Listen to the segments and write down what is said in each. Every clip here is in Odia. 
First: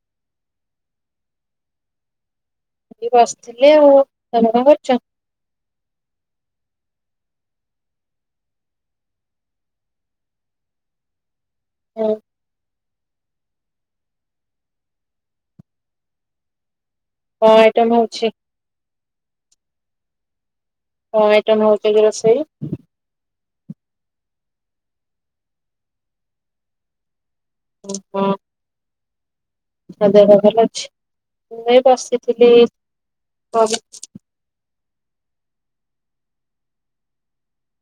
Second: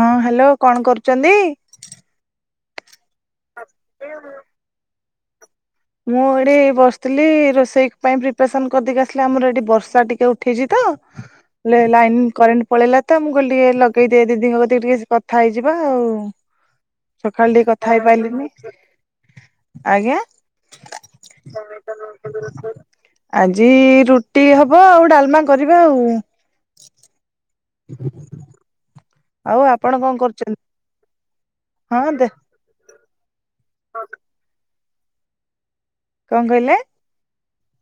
ହଁ। ହ୍ୟାଲୋ କଣ କରୁଛନ୍ତି? ଏ ବସିଥିଲି ଆଉ ତମେ କଣ କରୁଛ? ମୁଁ ହେଠି ବସିଥିଲି ରୋଷେଇ ପାଇଁ ପ୍ରିପାରସନ କରିଦେଇକି ଆସିଲି ଆମର ଏଠି ବର୍ଷା ଟିକେ ଉଠେଇଛି ତ। ଲେ ହଁ ଲାଇନ୍ କରେଣ୍ଟ ପଳେଇଲା। ତ ମୁଁ କହିଲ ଟିକେ ଲଗେଇଦିଏ ଦିଦିଙ୍କ କତିକି ଟିକେ କଥା ହେଇଯିବା ଆଉ। କଣ ସକାଳ ଟିକେ କଥା ଆଇଟମ ହଉଛି ହେଇପାରିଲିନି। ଆଜ୍ଞା। ହଁ ଏଟା [unintelligible] ରୋଷେଇ। ଆଜି ରୁଟି ହବ ଆଉ ଡାଲମା କରିବା ଆଉ। ହଁ। ଆଉ ଆପଣ ଆଉ କଣ ଦେହ ପା କରୁଛନ୍ତି? ଭଲ ଅଛି। ମୁଁଁ ଏଇ ହଁ ଦେ ବସିଥିଲି। [unintelligible] କଣ କହିଲେ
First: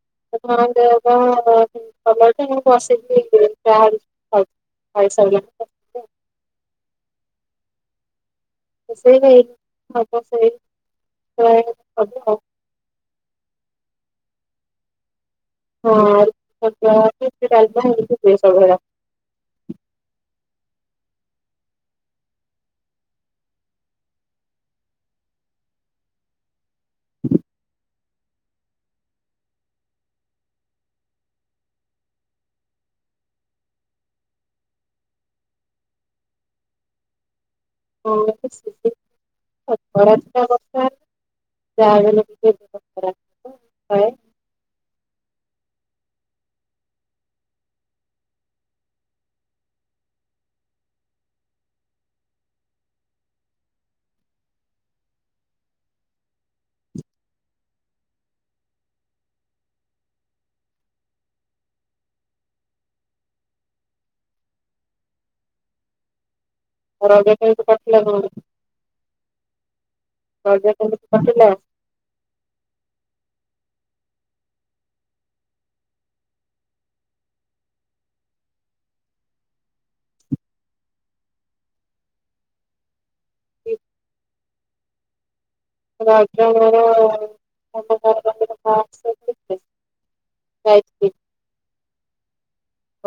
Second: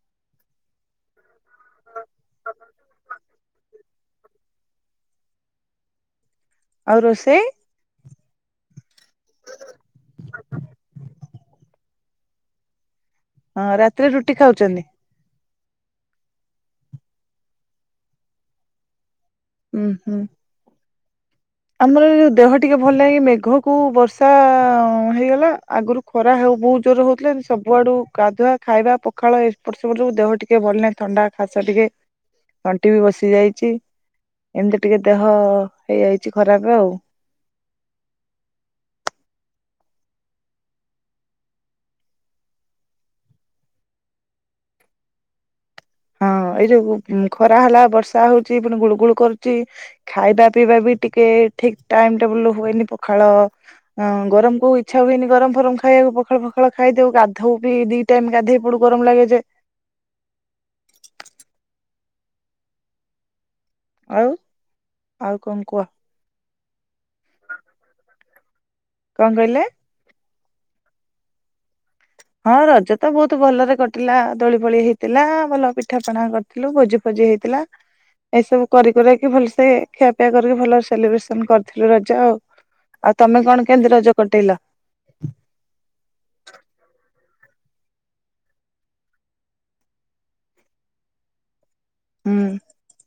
ଆପଣଙ୍କ ଦେହ କଣ [unintelligible] [unintelligible] ଖାଇ ଖାଇ ସାରିଲାଣି ତ ଆଉ ରୋଷେଇ? ସେ ଭାଇ ବା [unintelligible] ହଁ ରାତିରେ ରୁଟି ଖାଉଛନ୍ତି? ହଁ [unintelligible] ହୁଁ ହୁଁ। ଆମର ଦେହ ଟିକେ ଭଲ ହୋଇ ମେଘ କୁ ବର୍ଷା ହେଇଗଲା ଆଗରୁ ଖରା ହଉ ବହୁତ ଜୋର ହଉଥିଲେ ସବୁଆଡୁ ଗାଧୁଆ ଖାଇବା ପଖାଳ ଏପଟ ସେପଟ ସବୁ ଦେହ ଟିକେ ଭଲ ନାହିଁ ଥଣ୍ଡା ଖାସ ଟିକେ ତଣ୍ଟି ବି ବସି ଯାଇଛି ଏମିତି ଟିକେ ଦେହ ହେଇଯାଇ ଛି ଖରାପ ଆଉ। ଉଁ ଖରା ଦିନ କଥା ଯାହା ହେଲେ [inaudible] ହଁ ଏଇ ଯୋଉ ଖରା ହେଲା ବର୍ଷା ହଉଛି ପୁଣି ଗୁଳୁ ଗୁଳ କରୁଛି ଖାଇବା ପିଇବା ବି ଟିକେ ଠିକ ଟାଇମ ଟେବୁଲ ହୁଏନି ପଖାଳ ଗରମ କୁ ଇଛା ହୁଏନି ଗରମ ଫରମ ଖାଇବାକୁ ପଖାଳ ଫଖାଳ ଖାଇଦଉ ଗାଧଉ ବି ଦି ଟାଇମ ଗାଧୋଇ ପଡୁ ଗରମ ଲାଗେ ଯେ ଆଉ ଆଉ କଣ କୁହ? [unintelligible] କଣ କହିଲେ? ରଜ କେମିତି କାଟିଲା? ହଁ ରଜ ତ ବହୁତ ଭଲରେ କଟିଲା ଦୋଳି ପୋଳି ହେଇଥିଲା ଭଲ ପିଠା ପଣା କରିଥିଲୁ ଭୋଜି ଫୋଜି ହେଇଥିଲା ଏଇସବୁ କରି କୁରାକି ଭଲ ସେ ଖିଆ ପିଆ କରିକି ଭଲ ସେଲିବ୍ରେସନ କରିଥିଲୁ ରଜ ଆଉ ଆଉ ତମେ କଣ କେମିତି ରଜ କଟେଇଲ? [inaudible] [unintelligible] ହୁଁ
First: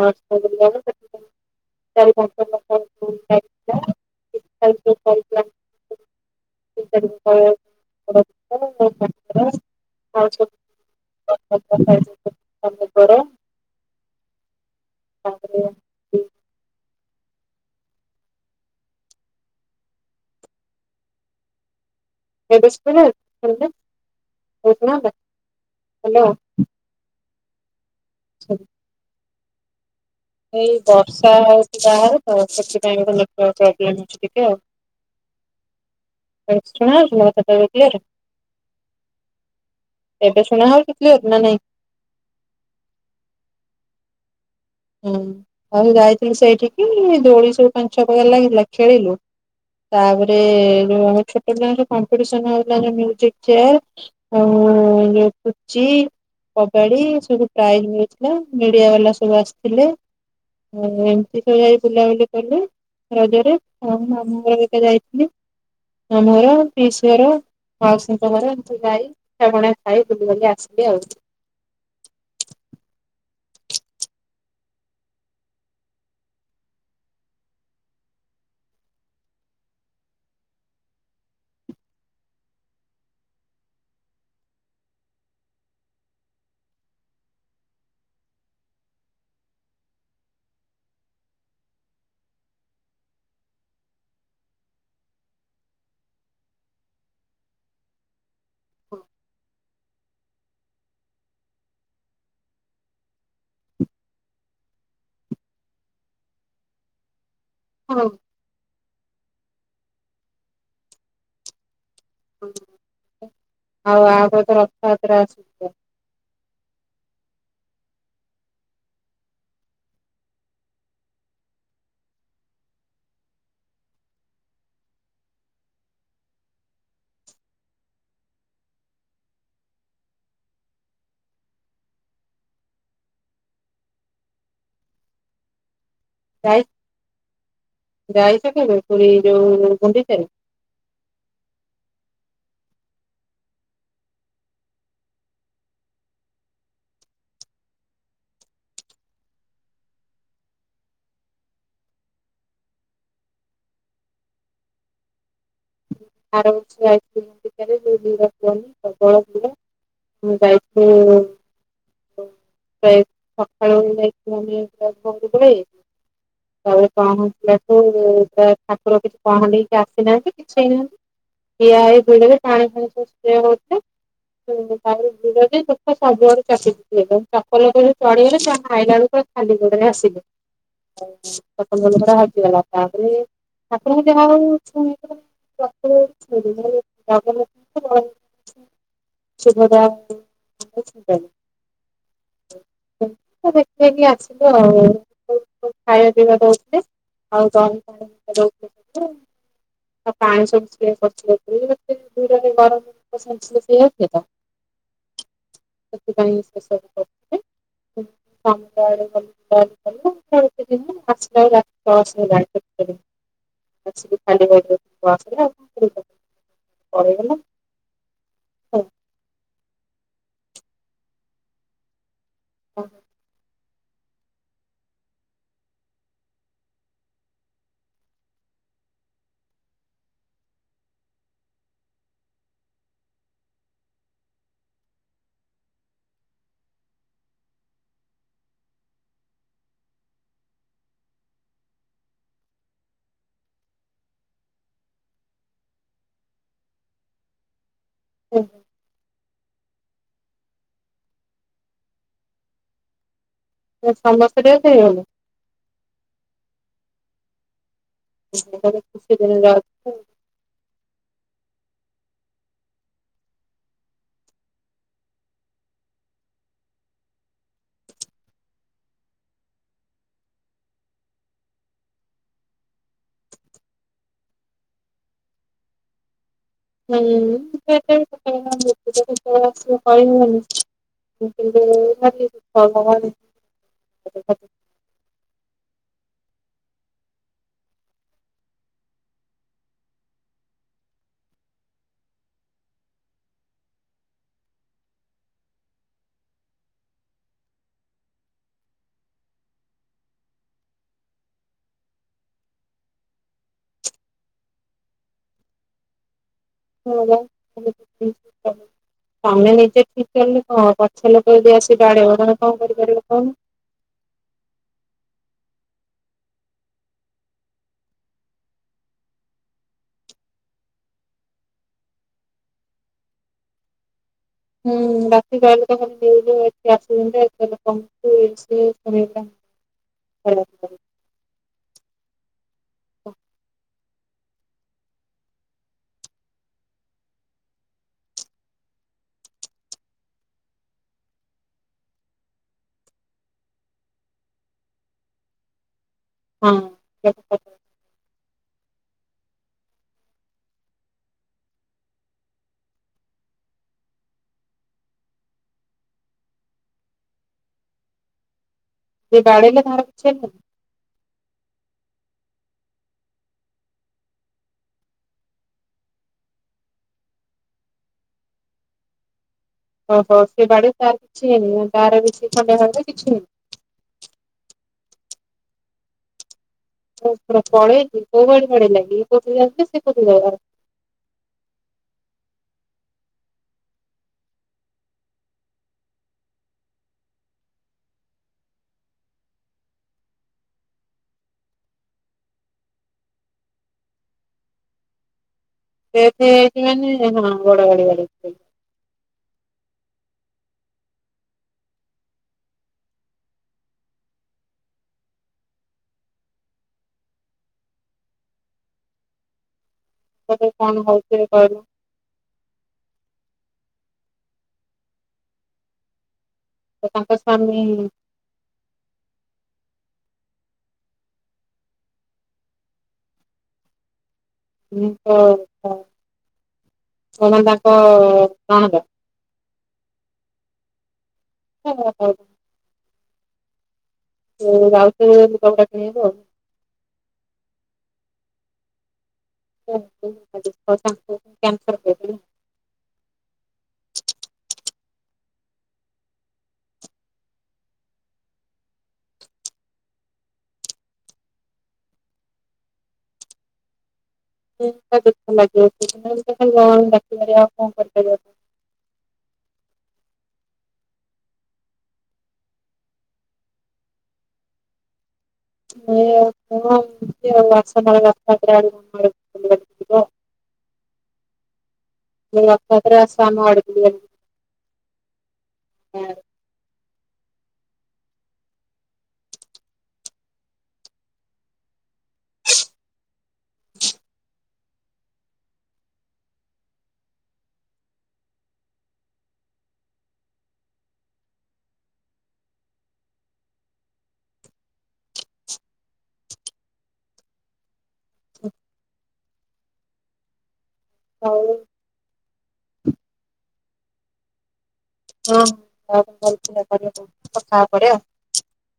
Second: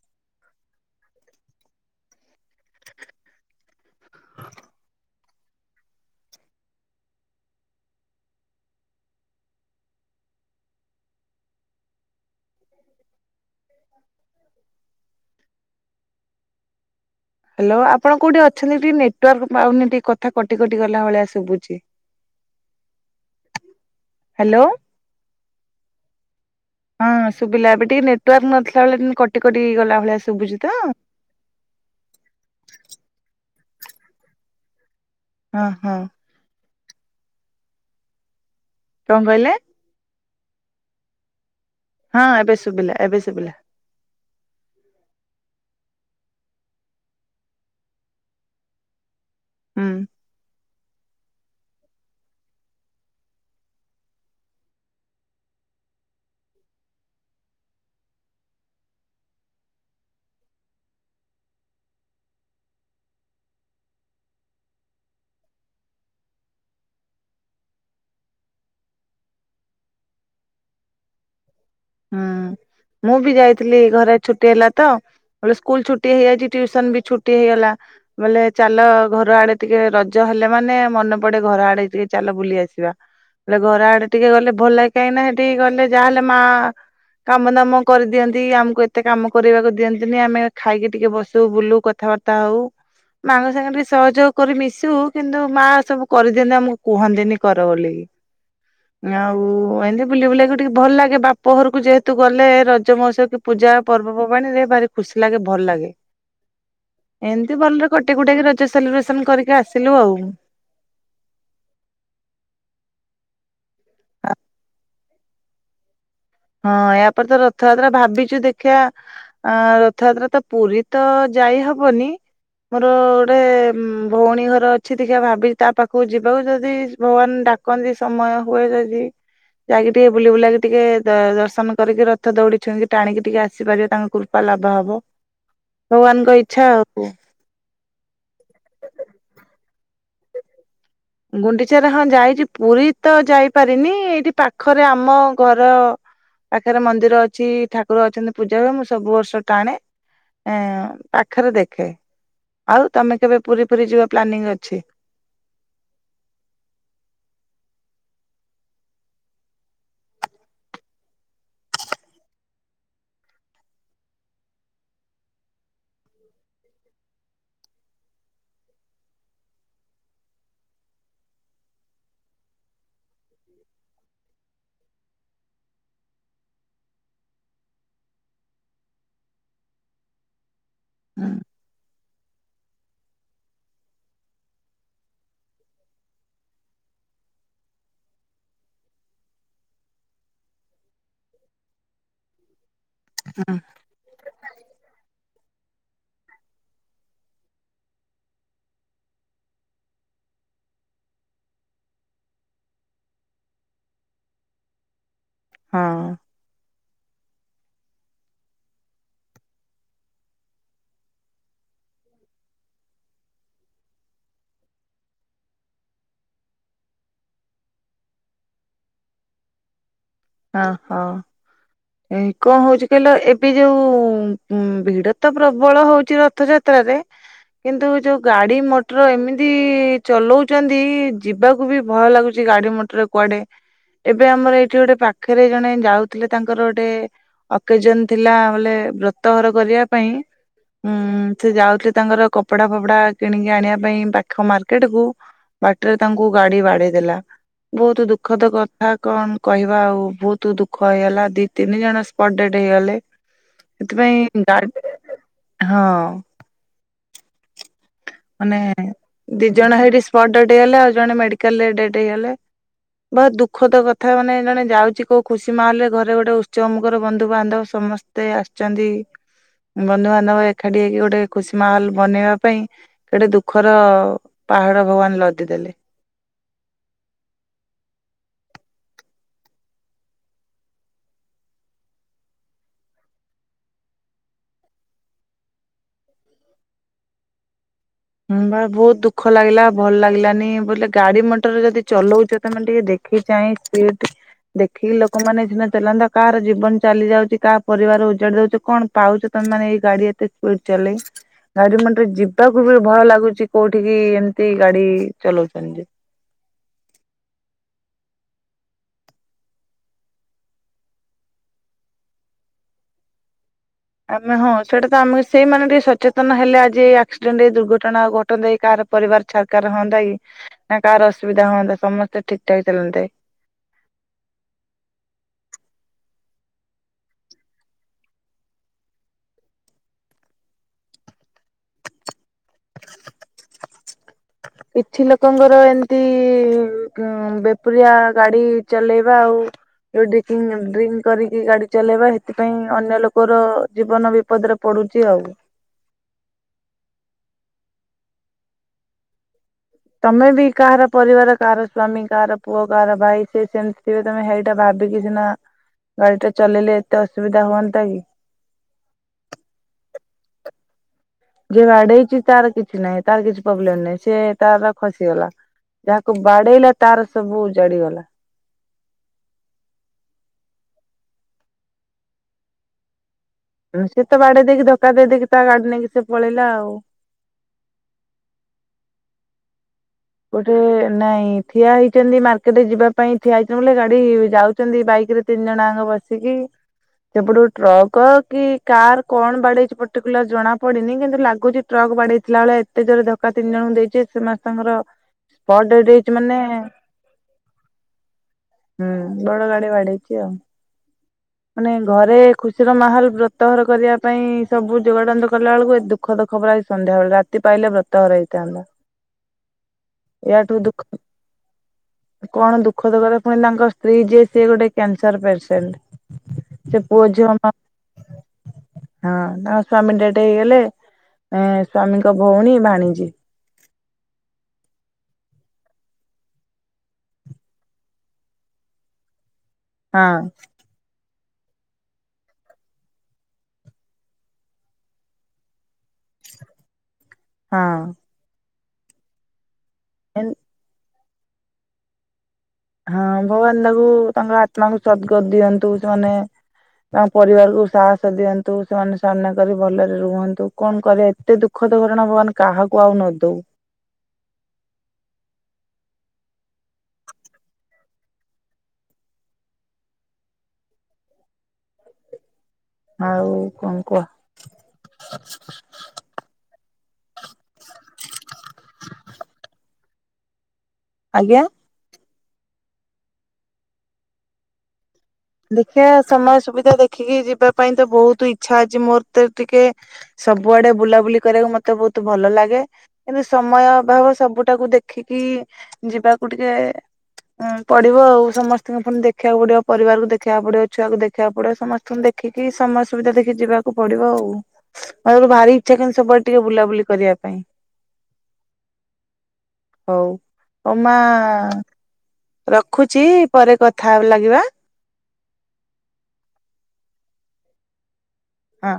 [unintelligible] [inaudible] ତାପରେ ହ୍ୟାଲୋ ଆପଣ କୋଉଠି ଅଛନ୍ତି ଟିକେ ନେଟୱାର୍କ ପାଉନି ଟିକେ କଥା କଟି କଟି ଗଲା ଭଳିଆ ଶୁଭୁଛି ହ୍ୟାଲୋ ହଁ [unintelligible] ଶୁଭିଲା ଏବେ ଟିକେ ନେଟୱର୍କ ନଥିଲା ଭଳିଆ କଟି କଟି କଟି ଗଲା ଭଳିଆ ଶୁଭୁଛି ତ ଏଇ ବର୍ଷା ହଉଚି ବାହାରେ ହଉ ସେଥିପାଇଁ ବୋଧେ ନେଟୱର୍କ ପ୍ରୋବେଲମ୍ ହଉଛି ଟିକେ ଆଉ ହଁ ହଁ ଶୁଣାଯାଉଥିଲା ସେତେବେଳେ କ୍ଲିଅର ରେ କଣ କହିଲେ ଏବେ ଶୁଣା ହଉଚି କ୍ଲିଅର ନା ନାଇଁ ହଁ ଏବେ ଶୁଭିଲା ଏବେ ଶୁଭିଲା ହୁଁ ଆଉ ଯାଇଥିଲୁ ସେଇଠିକି ଦୋଳି ସବୁ ପାଞ୍ଚ ଛଅ ପକାର ଲାଗିଥିଲା ଖେଳିଲୁ ହୁଁ ତାପରେ ଯୋଉ ଛୋଟ ପିଲାଙ୍କ କମ୍ପିଟେସନ ହୋଉଥିଲା ଯୋଉ ମ୍ୟୁଜିକ ଚେୟାର ଆଉ ଯଉ ପୁଚି କବାଡି ସବୁ ପ୍ରାଇଜ ମିଳିଥିଲା ମିଡିଆ ବାଲା ସବୁ ଆସିଥି [unintelligible] ଲେ ଏମିତି ବୁଲାବୁଲି କଲେ ରଜରେ ମାମୁଁ ଘର ହେରିକା ଯାଇଥିଲି ମାମୁଁ ଘର, ପିଇସି ଘର, ମାଉସୀଙ୍କ ଘର ଖାଇ ବୁଲିବୁଲା କି ଆସିଲି ଆଉ। [unintelligible] ହୁଁ ମୁଁ ବି ଯାଇଥିଲି ଘରେ ଛୁଟି ହେଲା ତ ବୋଲେ ସ୍କୁଲ ଛୁଟି ହେଇଯାଇଚି ଟ୍ୟୁସନ ବି ଛୁଟି ହେଇଗଲା ବୋଇଲେ ଚାଲ ଘର ଆଡେ ଟିକେ ରଜ ହେଲେ ମାନେ ମନେ ପଡେ ଘର ଆଡେ ଟିକେ ଚାଲ ବୁଲି ଆସିବା ବଲେ ଘର ଆଡେ ଟିକେ ଗଲେ ଭଲ କାହିଁକି ନା ହେ ଟିକେ ଗଲେ ଯାହା ହେଲେ ମା କାମ ଦାମ କରିଦିଅନ୍ତି ଆମକୁ ଏତେ କାମ କରିବାକୁ ଦିଅନ୍ତିନି ଆମେ ଖାଇକି ଟିକେ ବସୁ ବୁଲୁ କଥାବାର୍ତ୍ତା ହଉ ମାଙ୍କ ସାଙ୍ଗ ଟିକେ ସହଯୋଗ କରି ମିଶୁ କିନ୍ତୁ ମା ସବୁ କରିଦିଅନ୍ତି ଆମକୁ କୁହନ୍ତିନି କର ବୋଲିକି। ଆଉ ଏମିତ ବୁଲିବୁଲା କି ଟିକେ ଭଲ ଲାଗେ ବା ପ ଘରକୁ ଯେହେତୁ ଗଲେ ରଜ ମହୋତ୍ସବ କି ପୂଜା ପର୍ବପର୍ବାଣୀ ରେ ଭାରି ଖୁସି ଲାଗେ ଭଲ ଲାଗେ। ଏମିତି ଭଲରେ ହଁ କଟି କୁଟାକି ରଜ ସେଲିବ୍ରେସନ କରିକି ଆସିଲୁ ଆଉ। [unintelligible] ଆଉ ଆଉ କଣ କୁହ। ତାପରେ ଆସୁ ଜିବା। ହଁ ୟା ପରେ ତ ରଥଯାତ୍ରା ଭାବିଚି ଦେଖିଆ ରଥଯାତ୍ରା ତ ପୁରୀ ତ ଯାଇ ହବନି ମୋର ଗୋଟେ ଭଉଣୀ ଘର ଅଛି ଦେଖିଆ ଭାବିଚି ତା ପାଖକୁ ଯିବାକୁ ଯଦି ଭଗବାନ ଡାକନ୍ତି ସମୟ ହୁଏ ଯଦି ଯାଇକି ଟିକେ ବୁଲି ବୁଲାକି ଟିକେ ଦର୍ଶନ କରିକି ରଥ ଦୌଡି ଛୁଇଁକି ଟାଣିକି ଟିକେ ଆସିପାରିବି ତାଙ୍କ କୃପା ଲାଭ ହବ। ଭଗବାନଙ୍କ ଇଚ୍ଛା ଆଉ। ଯାଇ-ଯାଇଚ କେବେ ପୁରୀ ଯୋଉ ଗୁଣ୍ଡିଚା କୁ ଗୁଣ୍ଡିଚାରେ ହଁ ଯାଇଚି ପୁରୀତ ଯାଇପାରିନି ଏଇଠି ପାଖରେ ଆମ ଘର ପାଖରେ ମନ୍ଦିର ଅଛି ଠାକୁର ଅଛନ୍ତି ପୂଜା ହୁଏ ମୁଁ ସବୁ ବର୍ଷ ଟାଣେ ପାଖରେ ଦେଖେ ଆଉ ତମେ କେବେ ପୁରୀ ପୁରୀ ଯିବା ପ୍ଲାନିଂ ଅଛି? [unintelligible] ଯାଇଥିଲୁ ପ୍ରାୟ ସକାଳୁ ଯାଇଥିଲୁ ଆମେ ପ ଘ ବଳେ ତାପରେ ପହଞ୍ଚିଲଠୁା ଠାକୁର କିଛି ପହଣ୍ଡି ହେଇକି ଆସିନାହାନ୍ତି କିଛି ହେଇନାହାନ୍ତି। [unintelligible] ଠିଆ ଏଇ ବଳରେ ପାଣି ଫାଣି ସବୁ ସ୍ପ୍ରେ ହୋଉଚି ତାପରେ ସବୁଆଡୁ ଚାପି ଦେଲେ ଚପଲ ଉପରେ ଚଢିଗଲେ ଆଇଲା ବେଲକୁ ଖାଲି ଗୋଡରେ ଆସିଲି। ହୁଁ [inaudible] ଜୋତା ହଜିଗଲା ତାପରେ ଠାକୁରଙ୍କୁ ଯାହା ହୋଉ ଛୁଇଲୁ [inaudible] [unintelligible] ଦେଖିକି ଆସିଲୁ ଆଉ। ଖାଇବା ପିଇବା ହୁଁ ଦୋଉଥିଲେ ଆଉ ଦହି ପାଣି ଦୋଉଥିଲେ ଆଉ ପାଣି ସବୁ [inaudible] ଘର ଲୋକ ସେନ୍ସଲେସ ହେଇଯାଉଥିଲେ ତ। ହଁ ସେଥିପାଇଁ [inaudible] [inaudible] [inaudible] ହଁ ହଁ। ଏଇ କଣ ହୋଉଛିି କହିଲ ଏବେ ଯୋଉ ଭିଡତ ପ୍ରବଳ ହୋଉଚି ରଥଯାତ୍ରାରେ କିନ୍ତୁ ଯୋଉ ଗାଡି ମଟର ଏମିତି ଚଲଉଚନ୍ତି ଯିବାକୁ ବି ଭୟ ଲାଗୁଛି ଗାଡି ମଟର କୁଆଡେ ଏବେ ଆମର ଏଇଠି ଗୋଟେ ପା ଖରେ ଜଣେ ଯାଉଥିଲେ ତାଙ୍କର ଗୋଟେ ଅକେଜନ ଥିଲା ବୋଲେ ବ୍ରତ ଘର କରିବା ପାଇଁ ଉଁ ସେ ଯାଉଥିଲେ ତାଙ୍କର କପଡା ଫପଡା କିଣିକି ଆଣିବା ପାଇଁ ପାଖ ମାର୍କେଟ କୁ ବାଟରେ ତାଙ୍କୁ ଗାଡି ବାଡେଇ ଦେଲା। ବୋହୁତ ଦୁଃଖଦ କଥା କଣ କହିବା ଆଉ ବୋହୁତ ଦୁଃଖ ହେଇଗଲା ଦିଇ ତିନି ଜଣ ସ୍ପଟ ଡେଡ୍ ହେଇଗଲେ। ସମସ୍ତେ ସେଥିପାଇଁ ଟିକେ ଗାଁରେ ହଁ ମାନେ ହେଇଗଲେ ଖୁସି ଦିନ ଦି ଜଣ ଯାଉଛି ହେଇଠି ସ୍ପଟ ଡେଡ ହେଇଗଲେ ଆଉ ଜଣେ ମେଡିକାଲ ରେ ଡେ ଏଇ ହେଲା ବହୁତ ଦୁଃଖତ କଥା ମାନେ ଜଣେ ଯାଉଛି କୋଉ ଖୁସି ମାହୋଲରେ ଘରେ ଗୋଟେ ଉତ୍ସବ ମୁଖର ବନ୍ଧୁବାନ୍ଧବ ସମସ୍ତେ ଆସିଛନ୍ତି, ବନ୍ଧୁବାନ୍ଧବ ଏକାଠି ହେଇକି ଗୋଟେ ଖୁସି ମାହୋଲ ବନେଇବା ପାଇଁ ଗୋଟେ ଦୁଃଖର ପାହାଡ ଭଗବାନ ଲଦିଦେଲେ। ହୁଁ ସେଇଆ କିନ୍ତୁ [inaudible] ହ ବା ବହୁତ ଦୁଃଖ ଲାଗିଲା ଭଲ ଲାଗିଲାନି ବୋଲି ଗାଡି ମଟରରେ ଯଦି ଚଲଉଛ ତମେ ଟିକେ ଦେଖି ଚାହିଁ ସ୍ପିଡ ଦେଖିକି ଲୋକମାନେ ଏ ସିନା ଚଲାନ୍ତା କାହାର ଜୀବନ ଚାଲି ଯାଉଛି, କାହା ପରିବାର ଉଜାଡି ଦଉଛ, କଣ ପାଉଛ ତମେ ମାନେ ଏଇ ଗାଡି ଏତେ ସ୍ପିଡ ଚଲେଇ, ଗାଡି ମଟର ଯିବାକୁ ବି ଭଲ ଲାଗୁଛି କୋଉଠିକି ଏମିତି ଗାଡି ଚଲାଉଛନ୍ତି ଯେ? [inaudible] ତମେ ନିଜେ ଠିକ ଚଲେଇଲେ କଣ ହବ ପଛ ଲୋକ ଯଦି ଆସି ବାଡେଇବ ତମେ କଣ କରିପାରିବ କହୁନ। ଆମେ ହଁ ସେଇଟା ତ ଆମ ସେଇମାନେ ଟିକେ ସଚେତନ ହେଲେ ଆଜି ଏଇ ଆକ୍ସିଡେଣ୍ଟ ଏଇ ଦୁର୍ଘଟଣା ଘଟନ୍ତା କି, କାହାର ପରିବାର ଛାରକାର ହୁଅନ୍ତା କି, ନା କାହାର ଅସୁବିଧା ହୁଅନ୍ତା, ସମସ୍ତେ ଠିକ ଠାକ୍ ଚାଲନ୍ତେ। ହୁଁ ରାତି କହିଲ ତ [inaudible] ହ। କିଛି ଲୋକଙ୍କର ଏମିତି ବେପୁରିଆ ଗାଡି ଚଲେଇବା ଆଉ ଡ୍ରିକିଂ ଡ୍ରିଙ୍କ କରିକି ଗାଡି ଚଲେଇବା ସେଥିପାଇଁ ଅନ୍ୟ ଲୋକର ଜୀବନ ବିପଦରେ ପଡୁଛି ଆଉ। ହଁ [inaudible] ତମେ ବି କାହାର ପରିବାର, କାହାର ସ୍ଵାମୀ, କାହାର ପୁଅ, କାହାର ଭାଇ, ସେ ସେମିତି ଥିବେ ତମେ ସେଇଟା ଭାବିକି ସିନା ଗାଡି ଟା ଚଲେଇଲେ ଏତେ ଅସୁବିଧା ହୁଅନ୍ତା କି? ଯେ ବାଡେଇଲା ତାଙ୍କର କିଛି ହେଲା କି? ଯିଏ ବାଡେଇଛି ତାର କିଛି ନାହିଁ, ତାର କିଛି ପ୍ରୋବ୍ଲେମ ନାହିଁ, ସେ ତାର ଖସିଗଲା, ଯାହାକୁ ବାଡେଇଲା ତାର ସବୁ ଉଜାଡ଼ିଗଲା। ଓଃ ହୋ ଯିଏ ବାଡେଇଛି ତାର କିଛି ହେଇନି ନା ତାର ବି ଖଣ୍ଡିଆ ଖାବରା କିଛି ହେଇନି? ସେ ତ ବାଡେଇ ଦେଇକି ଧକ୍କା ଦେଇ ଦେଇକି ତା ଗାଡି ନେଇକି ସେ ପଳେଇଲା ଆଉ। ପଳେଇଛି, କୋଉ ବାଟେ ପଳେଇଲା କି? ବୁଝି ଯାଉଛି ସେ କୋଉଠିକି ଯାଉଥିଲେ। ଗୋଟେ ନାଇଁ ଠିଆ ହେଇଛନ୍ତି ମାର୍କେଟରେ ଯିବା ପାଇଁ ଠିଆ ହେଇଛନ୍ତି ଗାଡି ଯାଉଛନ୍ତି ବାଇକ ରେ ତିନି ଜଣ ଆଙ୍କ ବସିକି, ସେପଟୁ ଟ୍ରକ କି କାର କଣ ବାଡେଇଛି ପର୍ଟିକୁଲାର ଜଣା ପଡନି, କିନ୍ତୁ ଲାଗୁଛି ଟ୍ରକ୍ ବାଡେଇଥିଲା ଭଳିଆ ଏତେ ଜୋରେ ଧକ୍କା ତିନି ଜଣଙ୍କୁ ଦେଇଛି ସମସ୍ତଙ୍କର ସ୍ପଟ ଡେଡ୍ ହେଇଛି ଡେଥ ମାନେ ହେଇଯାଇଛି ମାନେ ହଁ ବଡ଼ ଗାଡ଼ି ବାଡେଇ ଥିବ। କେଆଣି। ମାନେ ଘରେ ଖୁସିର ମାହୋଲ ବ୍ରତହର କରିବା ପାଇଁ ସବୁ ଯୋଗାଡ ଯନ୍ତ କଲା ବେଳକୁ ଦୁଃଖ ଦୁଖବ ସନ୍ଧ୍ୟାବେଳେ, ରାତି ପାଇଲେ ବ୍ରତ ହର ହେଇଥାନ୍ତା। ତାପରେ ଏହାଠୁ କଣ ଦୁଃଖ, ହଉଥିବେ କହିଲ କଣ ଦୁଃଖଦ କରେ ପୁଣି ତାଙ୍କ ତୁ ଯେ ସେ ଗୋଟେ କ୍ୟାନସର ପେସେଣ୍ଟ। ସେ ତ ପୁଅଝିଅ ହଁ ତାଙ୍କ ସ୍ଵାମୀ ସ୍ୱାମୀ ଡେଡ ଗୋଟେ ହେଇଗଲେ ଏ ସ୍ଵାମୀଙ୍କ ଭଉଣୀ ଭାଣୀଜୀ। [inaudible] ମାନେ ତାଙ୍କ ନଣନ୍ଦ। ହଁ। [unintelligible] [unintelligible] ହଁ। [unintelligible] [unintelligible] ହଁ ଭଗବାନ ତାକୁ ତାଙ୍କ ଆତ୍ମାକୁ ସଦ୍ଗତିି ଦିଅନ୍ତୁ, ସେମାନେ ତାଙ୍କ ପରିବାରକୁ ସାହସ ଦିଅନ୍ତୁ, ସେମାନେ ସାମ୍ନା କରି ଭଲରେ ରୁହନ୍ତୁ, କଣ କରିବା ଏତେ ଦୁଃଖଦ ଘଟଣା ଭଗବାନ କାହାକୁ ଆଉ ନଦଉ। ଦୁଃଖ ଲାଗିବ [inaudible] ଭଗବାନଙ୍କୁ ଡାକିପାରିବା ଆଉ କଣ କରିପାରିବା। ଆଉ କଣ କୁହ। [unintelligible] ବ ଆଜ୍ଞା। ମୁଁ ଆପଣଙ୍କର [unintelligible] ଦେଖିବା ସମୟ ସୁବିଧା ଦେଖି ଦେଖିକି ଯିବା ପାଇଁ ତ ବହୁତ ଇଛା ଅଛି ମୋର ତ ଟିକେ ସବୁଆଡେ ବୁଲାବୁଲି କରିବାକୁ ମତେ ବହୁତ ତୁ ଭଲ ଲାଗେ କିନ୍ତୁ ସମୟ ଅଭାବ ସବୁଟାକୁ ଦେଖିକି ଯିବାକୁ ଟିକେ ପଡିବ ଆଉ ସମସ୍ତଙ୍କ ପୁଣି ଦେଖିବାକୁ ପଡିବ ପରିବାରକୁ ଦେଖ ଦେଖିବାକୁ ପଡିବ ଛୁଆକୁ ଦେଖିବାକୁ ପଡିବ ସମସ୍ତଙ୍କୁ ଦେଖିକି ସମୟ ସୁବିଧା ଦେଖି ଯିବାକୁ ପଡିବ ଆଉ ମାନେ ଗୋ ଭାରି ଇଛା କେନତି ସବୁଆଡେ ଟିକେ ବୁଲାବୁଲି କରିବା ପାଇଁ। [inaudible] ହଉ। ହଉ ମା ଆଉ ରଖୁଛି ପରେ କଥା ଲାଗିବା। ହଁ [unintelligible] କଥା ହବା ପରେ। ହଁ।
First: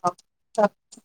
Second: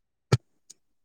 ହ [unintelligible]